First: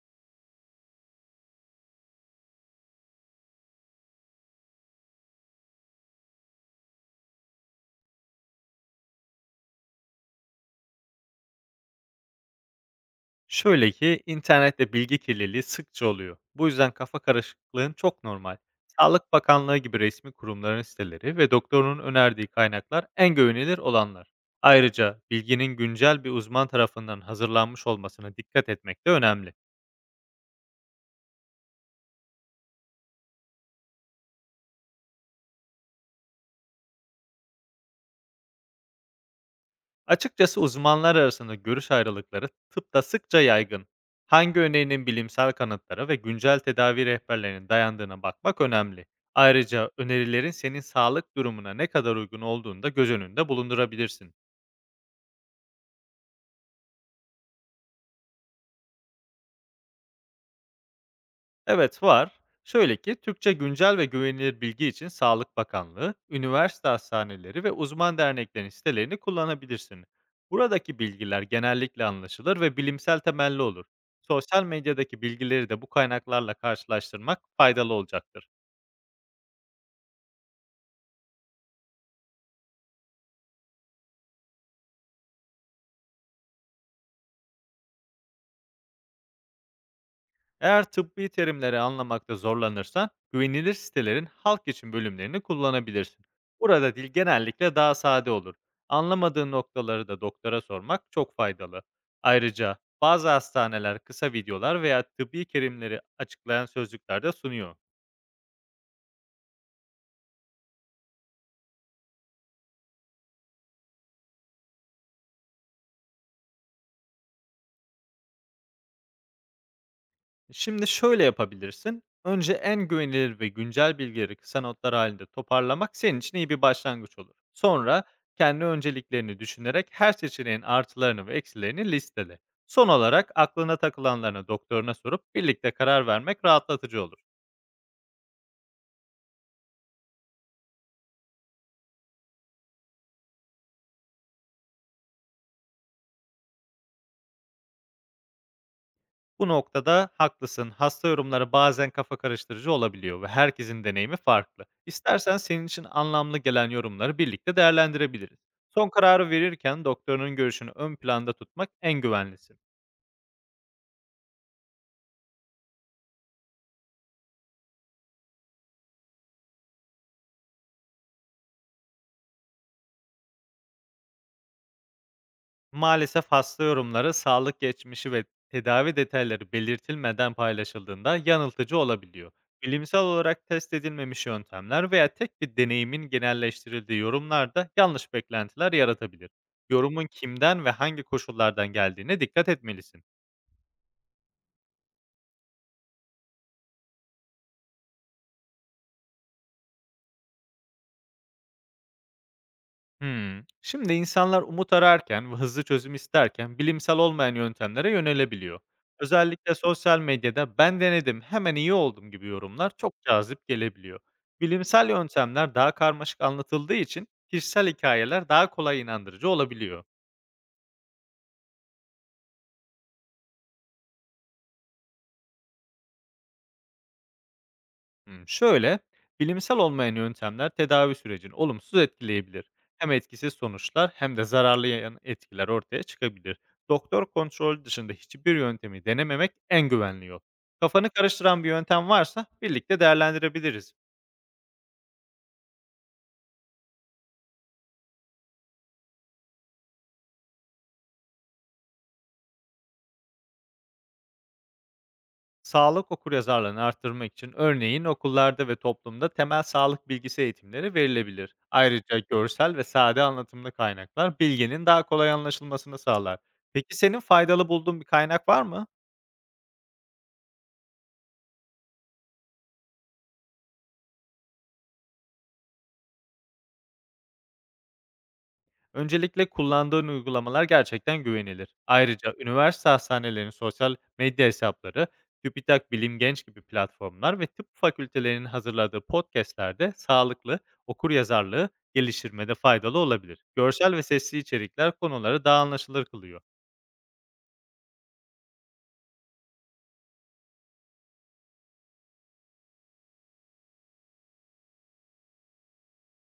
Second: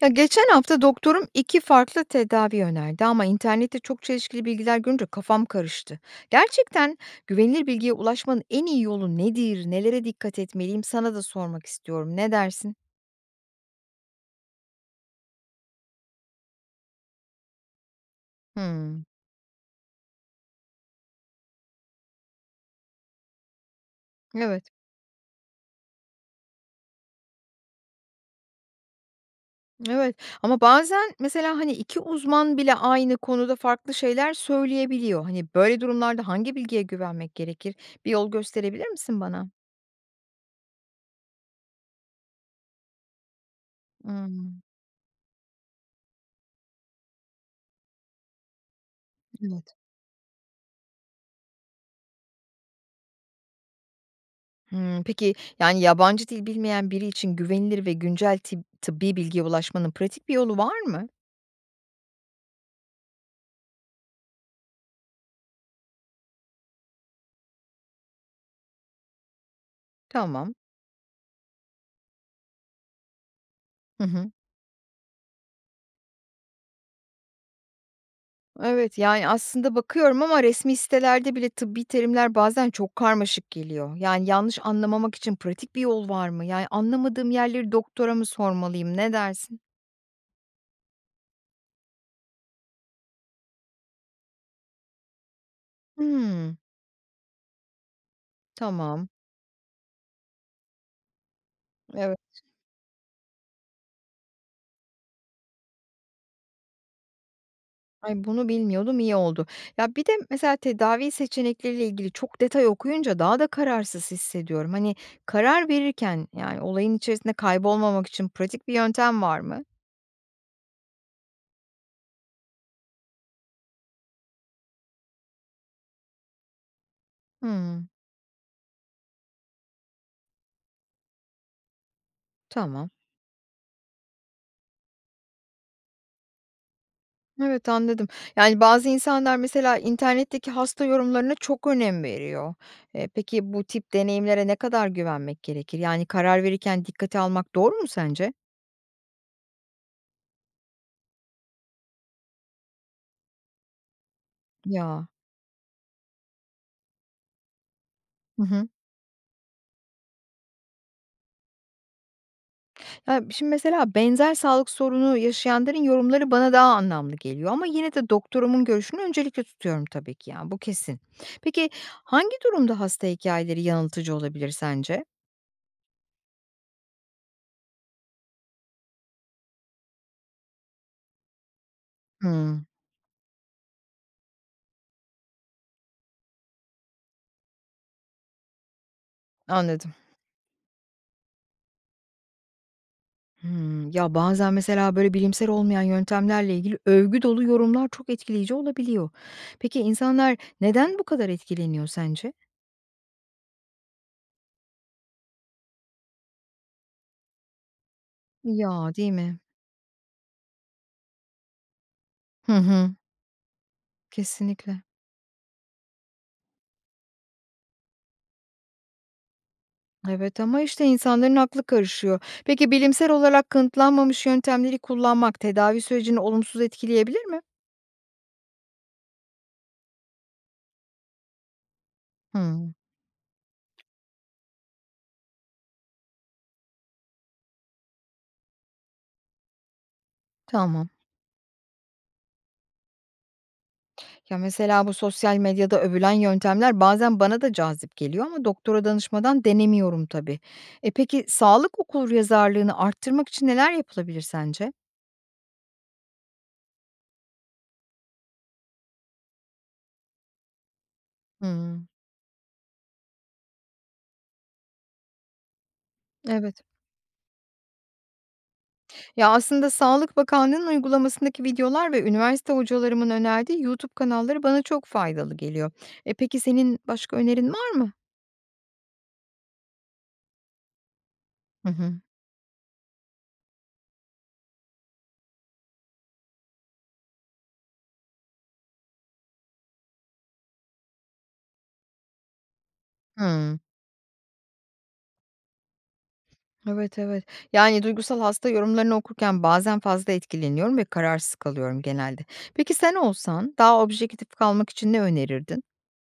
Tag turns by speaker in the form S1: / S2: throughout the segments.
S1: Ya geçen hafta doktorum iki farklı tedavi önerdi ama internette çok çelişkili bilgiler görünce kafam karıştı. Gerçekten güvenilir bilgiye ulaşmanın en iyi yolu nedir? Nelere dikkat etmeliyim? Sana da sormak istiyorum. Ne dersin?
S2: Şöyle ki internette bilgi kirliliği sıkça oluyor. Bu yüzden kafa karışıklığın çok normal.
S1: Hmm.
S2: Sağlık Bakanlığı gibi resmi kurumların siteleri ve doktorun önerdiği kaynaklar en güvenilir olanlar.
S1: Evet.
S2: Ayrıca bilginin güncel bir uzman tarafından hazırlanmış olmasına dikkat etmek de önemli.
S1: Evet. Ama bazen mesela hani iki uzman bile aynı konuda farklı şeyler söyleyebiliyor. Hani böyle durumlarda hangi bilgiye güvenmek gerekir? Bir yol gösterebilir misin bana?
S2: Açıkçası uzmanlar arasında görüş ayrılıkları tıpta sıkça yaygın. Hangi
S1: Hmm.
S2: öneğinin bilimsel kanıtlara ve güncel tedavi rehberlerine dayandığına bakmak önemli.
S1: Evet.
S2: Ayrıca önerilerin senin sağlık durumuna ne kadar uygun olduğunu da göz önünde bulundurabilirsin.
S1: Hımm. Peki, yani, yabancı dil bilmeyen biri için güvenilir ve güncel tıbbi bilgiye ulaşmanın pratik bir yolu var mı?
S2: Evet var. Şöyle ki Türkçe güncel ve güvenilir bilgi için Sağlık Bakanlığı, üniversite hastaneleri ve uzman derneklerin sitelerini kullanabilirsin.
S1: Tamam.
S2: Buradaki bilgiler genellikle anlaşılır ve bilimsel temelli olur.
S1: Hı hı.
S2: Sosyal medyadaki bilgileri de bu kaynaklarla karşılaştırmak faydalı olacaktır.
S1: Evet, yani, aslında bakıyorum ama resmi sitelerde bile tıbbi terimler bazen çok karmaşık geliyor. Yani, yanlış anlamamak için pratik bir yol var mı? Yani, anlamadığım yerleri doktora mı sormalıyım? Ne dersin?
S2: Eğer tıbbi terimleri anlamakta zorlanırsan, güvenilir sitelerin halk için bölümlerini kullanabilirsin.
S1: Hımm.
S2: Burada dil genellikle daha sade olur.
S1: Tamam.
S2: Anlamadığın noktaları da doktora sormak çok faydalı.
S1: Evet.
S2: Ayrıca bazı hastaneler kısa videolar veya tıbbi terimleri açıklayan sözlükler de sunuyor.
S1: Ay, bunu bilmiyordum, iyi oldu. Ya, bir de mesela tedavi seçenekleriyle ilgili çok detay okuyunca daha da kararsız hissediyorum. Hani, karar verirken, yani, olayın içerisinde kaybolmamak için pratik bir yöntem var mı?
S2: Şimdi şöyle yapabilirsin. Önce en güvenilir ve güncel bilgileri kısa notlar halinde toparlamak senin için iyi bir başlangıç olur.
S1: Hımm,
S2: Sonra kendi önceliklerini düşünerek her seçeneğin artılarını ve eksilerini listele. Son
S1: tamam.
S2: olarak aklına takılanlarını doktoruna sorup birlikte karar vermek rahatlatıcı olur.
S1: Evet, anladım. Yani, bazı insanlar mesela internetteki hasta yorumlarına çok önem veriyor. Peki bu tip deneyimlere ne kadar güvenmek gerekir? Yani, karar verirken dikkate almak doğru mu sence?
S2: Bu noktada haklısın. Hasta yorumları bazen kafa karıştırıcı olabiliyor ve herkesin deneyimi farklı.
S1: Ya.
S2: İstersen senin için anlamlı gelen yorumları birlikte değerlendirebiliriz.
S1: Hı hı.
S2: Son kararı verirken doktorunun görüşünü ön planda tutmak en güvenlisi.
S1: Ya, şimdi mesela benzer sağlık sorunu yaşayanların yorumları bana daha anlamlı geliyor ama yine de doktorumun görüşünü öncelikle tutuyorum tabii ki, yani, bu kesin. Peki hangi durumda hasta hikayeleri yanıltıcı olabilir sence?
S2: Maalesef hasta yorumları, sağlık geçmişi ve tedavi detayları belirtilmeden paylaşıldığında yanıltıcı olabiliyor.
S1: Hımm,
S2: Bilimsel olarak test edilmemiş yöntemler veya tek bir deneyimin genelleştirildiği yorumlarda yanlış beklentiler yaratabilir.
S1: anladım.
S2: Yorumun kimden ve hangi koşullardan geldiğine dikkat etmelisin.
S1: Hımm. Ya, bazen mesela böyle bilimsel olmayan yöntemlerle ilgili övgü dolu yorumlar çok etkileyici olabiliyor. Peki insanlar neden bu kadar etkileniyor sence?
S2: Hımm. Şimdi insanlar umut ararken ve hızlı çözüm isterken bilimsel olmayan yöntemlere yönelebiliyor.
S1: Ya, değil mi?
S2: Özellikle sosyal medyada "Ben denedim, hemen iyi oldum." gibi
S1: Hı
S2: yorumlar
S1: hı.
S2: çok cazip gelebiliyor.
S1: Kesinlikle.
S2: Bilimsel yöntemler daha karmaşık anlatıldığı için kişisel hikayeler daha kolay inandırıcı olabiliyor.
S1: Evet ama işte insanların aklı karışıyor. Peki bilimsel olarak kanıtlanmamış yöntemleri kullanmak tedavi sürecini olumsuz etkileyebilir mi?
S2: Hımm, şöyle, bilimsel olmayan yöntemler tedavi sürecini olumsuz etkileyebilir.
S1: Hmm,
S2: Hem etkisiz sonuçlar hem de zararlı yan etkiler ortaya çıkabilir. Doktor kontrolü dışında hiçbir yöntemi denememek en güvenli yol.
S1: tamam.
S2: Kafanı karıştıran bir yöntem varsa birlikte değerlendirebiliriz.
S1: Ya mesela bu sosyal medyada övülen yöntemler bazen bana da cazip geliyor ama doktora danışmadan denemiyorum tabii. E peki sağlık okur yazarlığını arttırmak için neler yapılabilir sence?
S2: Sağlık okuryazarlığını arttırmak için örneğin okullarda ve toplumda temel sağlık bilgisi eğitimleri verilebilir.
S1: Hmm,
S2: Ayrıca görsel ve sade anlatımlı kaynaklar bilginin daha kolay anlaşılmasını sağlar.
S1: evet.
S2: Peki senin faydalı bulduğun bir kaynak var mı?
S1: Ya aslında Sağlık Bakanlığı'nın uygulamasındaki videolar ve üniversite hocalarımın önerdiği YouTube kanalları bana çok faydalı geliyor. E peki senin başka önerin var mı?
S2: Öncelikle kullandığın uygulamalar gerçekten güvenilir.
S1: Hı hı.
S2: Ayrıca üniversite hastanelerinin sosyal medya hesapları, TÜBİTAK Bilim Genç gibi platformlar ve tıp fakültelerinin hazırladığı podcastlerde sağlıklı okur yazarlığı geliştirmede faydalı olabilir.
S1: Hımm.
S2: Görsel ve sesli içerikler konuları daha anlaşılır kılıyor.
S1: Evet, evet. Yani, duygusal hasta yorumlarını okurken bazen fazla etkileniyorum ve kararsız kalıyorum genelde. Peki sen olsan daha objektif kalmak için ne önerirdin?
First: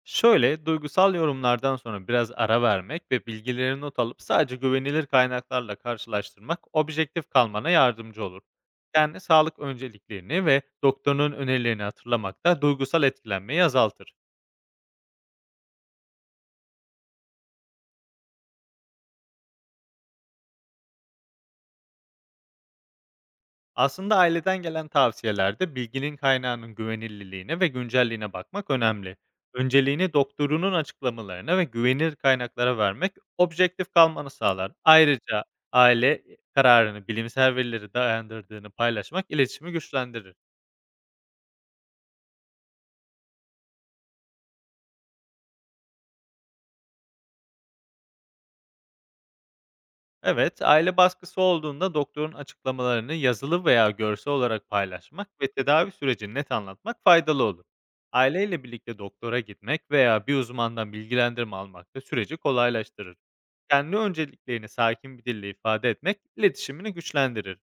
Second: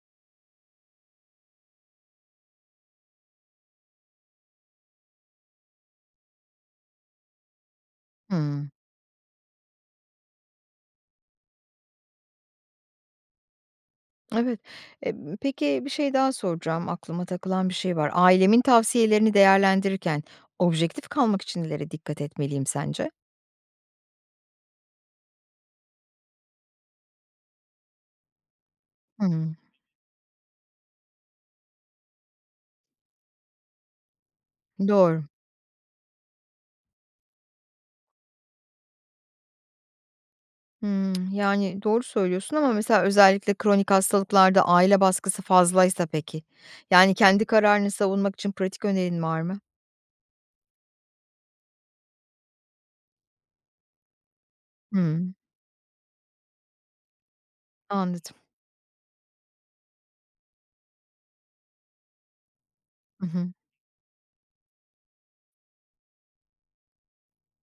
S2: Şöyle, duygusal yorumlardan sonra biraz ara vermek ve bilgileri not alıp sadece güvenilir kaynaklarla karşılaştırmak objektif kalmana yardımcı olur.
S1: Hımm.
S2: Yani sağlık önceliklerini ve doktorunun önerilerini hatırlamak da duygusal etkilenmeyi azaltır.
S1: Evet. Peki bir şey daha soracağım, aklıma takılan bir şey var. Ailemin tavsiyelerini değerlendirirken objektif kalmak için nelere dikkat etmeliyim sence?
S2: Aslında aileden gelen tavsiyelerde bilginin kaynağının güvenilirliğine ve güncelliğine bakmak önemli.
S1: Hımm.
S2: Önceliğini doktorunun açıklamalarına ve güvenilir kaynaklara vermek objektif kalmanı sağlar.
S1: Doğru.
S2: Ayrıca aile kararını bilimsel verilere dayandırdığını paylaşmak iletişimi güçlendirir.
S1: Hımm. Yani, doğru söylüyorsun ama mesela özellikle kronik hastalıklarda aile baskısı fazlaysa peki? Yani kendi kararını savunmak için pratik önerin var mı?
S2: Evet, aile baskısı olduğunda doktorun açıklamalarını yazılı veya görsel olarak
S1: Hımm,
S2: paylaşmak ve tedavi sürecini net anlatmak faydalı olur.
S1: anladım.
S2: Aileyle birlikte doktora gitmek veya bir uzmandan bilgilendirme almak da süreci kolaylaştırır.
S1: Hı hı.
S2: Kendi önceliklerini sakin bir dille ifade etmek iletişimini güçlendirir.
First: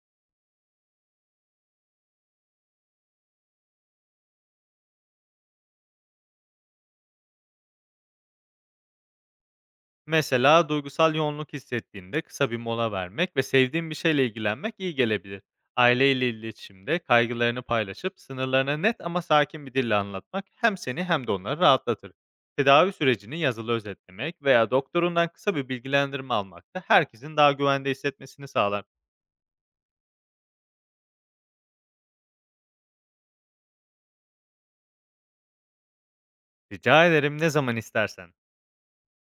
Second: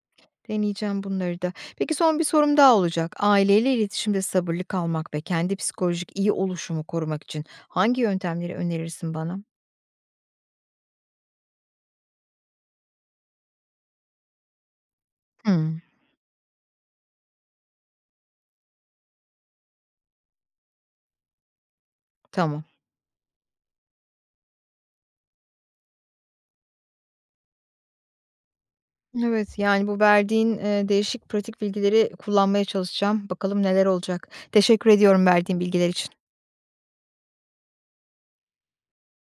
S1: Deneyeceğim bunları da. Peki son bir sorum daha olacak. Aileyle iletişimde sabırlı kalmak ve kendi psikolojik iyi oluşumu korumak için hangi yöntemleri önerirsin bana?
S2: Mesela duygusal yoğunluk hissettiğinde kısa bir mola vermek ve sevdiğin bir şeyle ilgilenmek iyi gelebilir.
S1: Hımm,
S2: Aileyle iletişimde kaygılarını paylaşıp sınırlarını net ama sakin bir dille anlatmak hem seni hem de onları rahatlatır.
S1: tamam.
S2: Tedavi sürecini yazılı özetlemek veya doktorundan kısa bir bilgilendirme almak da herkesin daha güvende hissetmesini sağlar.
S1: Evet, yani bu verdiğin, değişik pratik bilgileri kullanmaya çalışacağım. Bakalım neler olacak. Teşekkür ediyorum verdiğin bilgiler için.
S2: Rica ederim ne zaman istersen.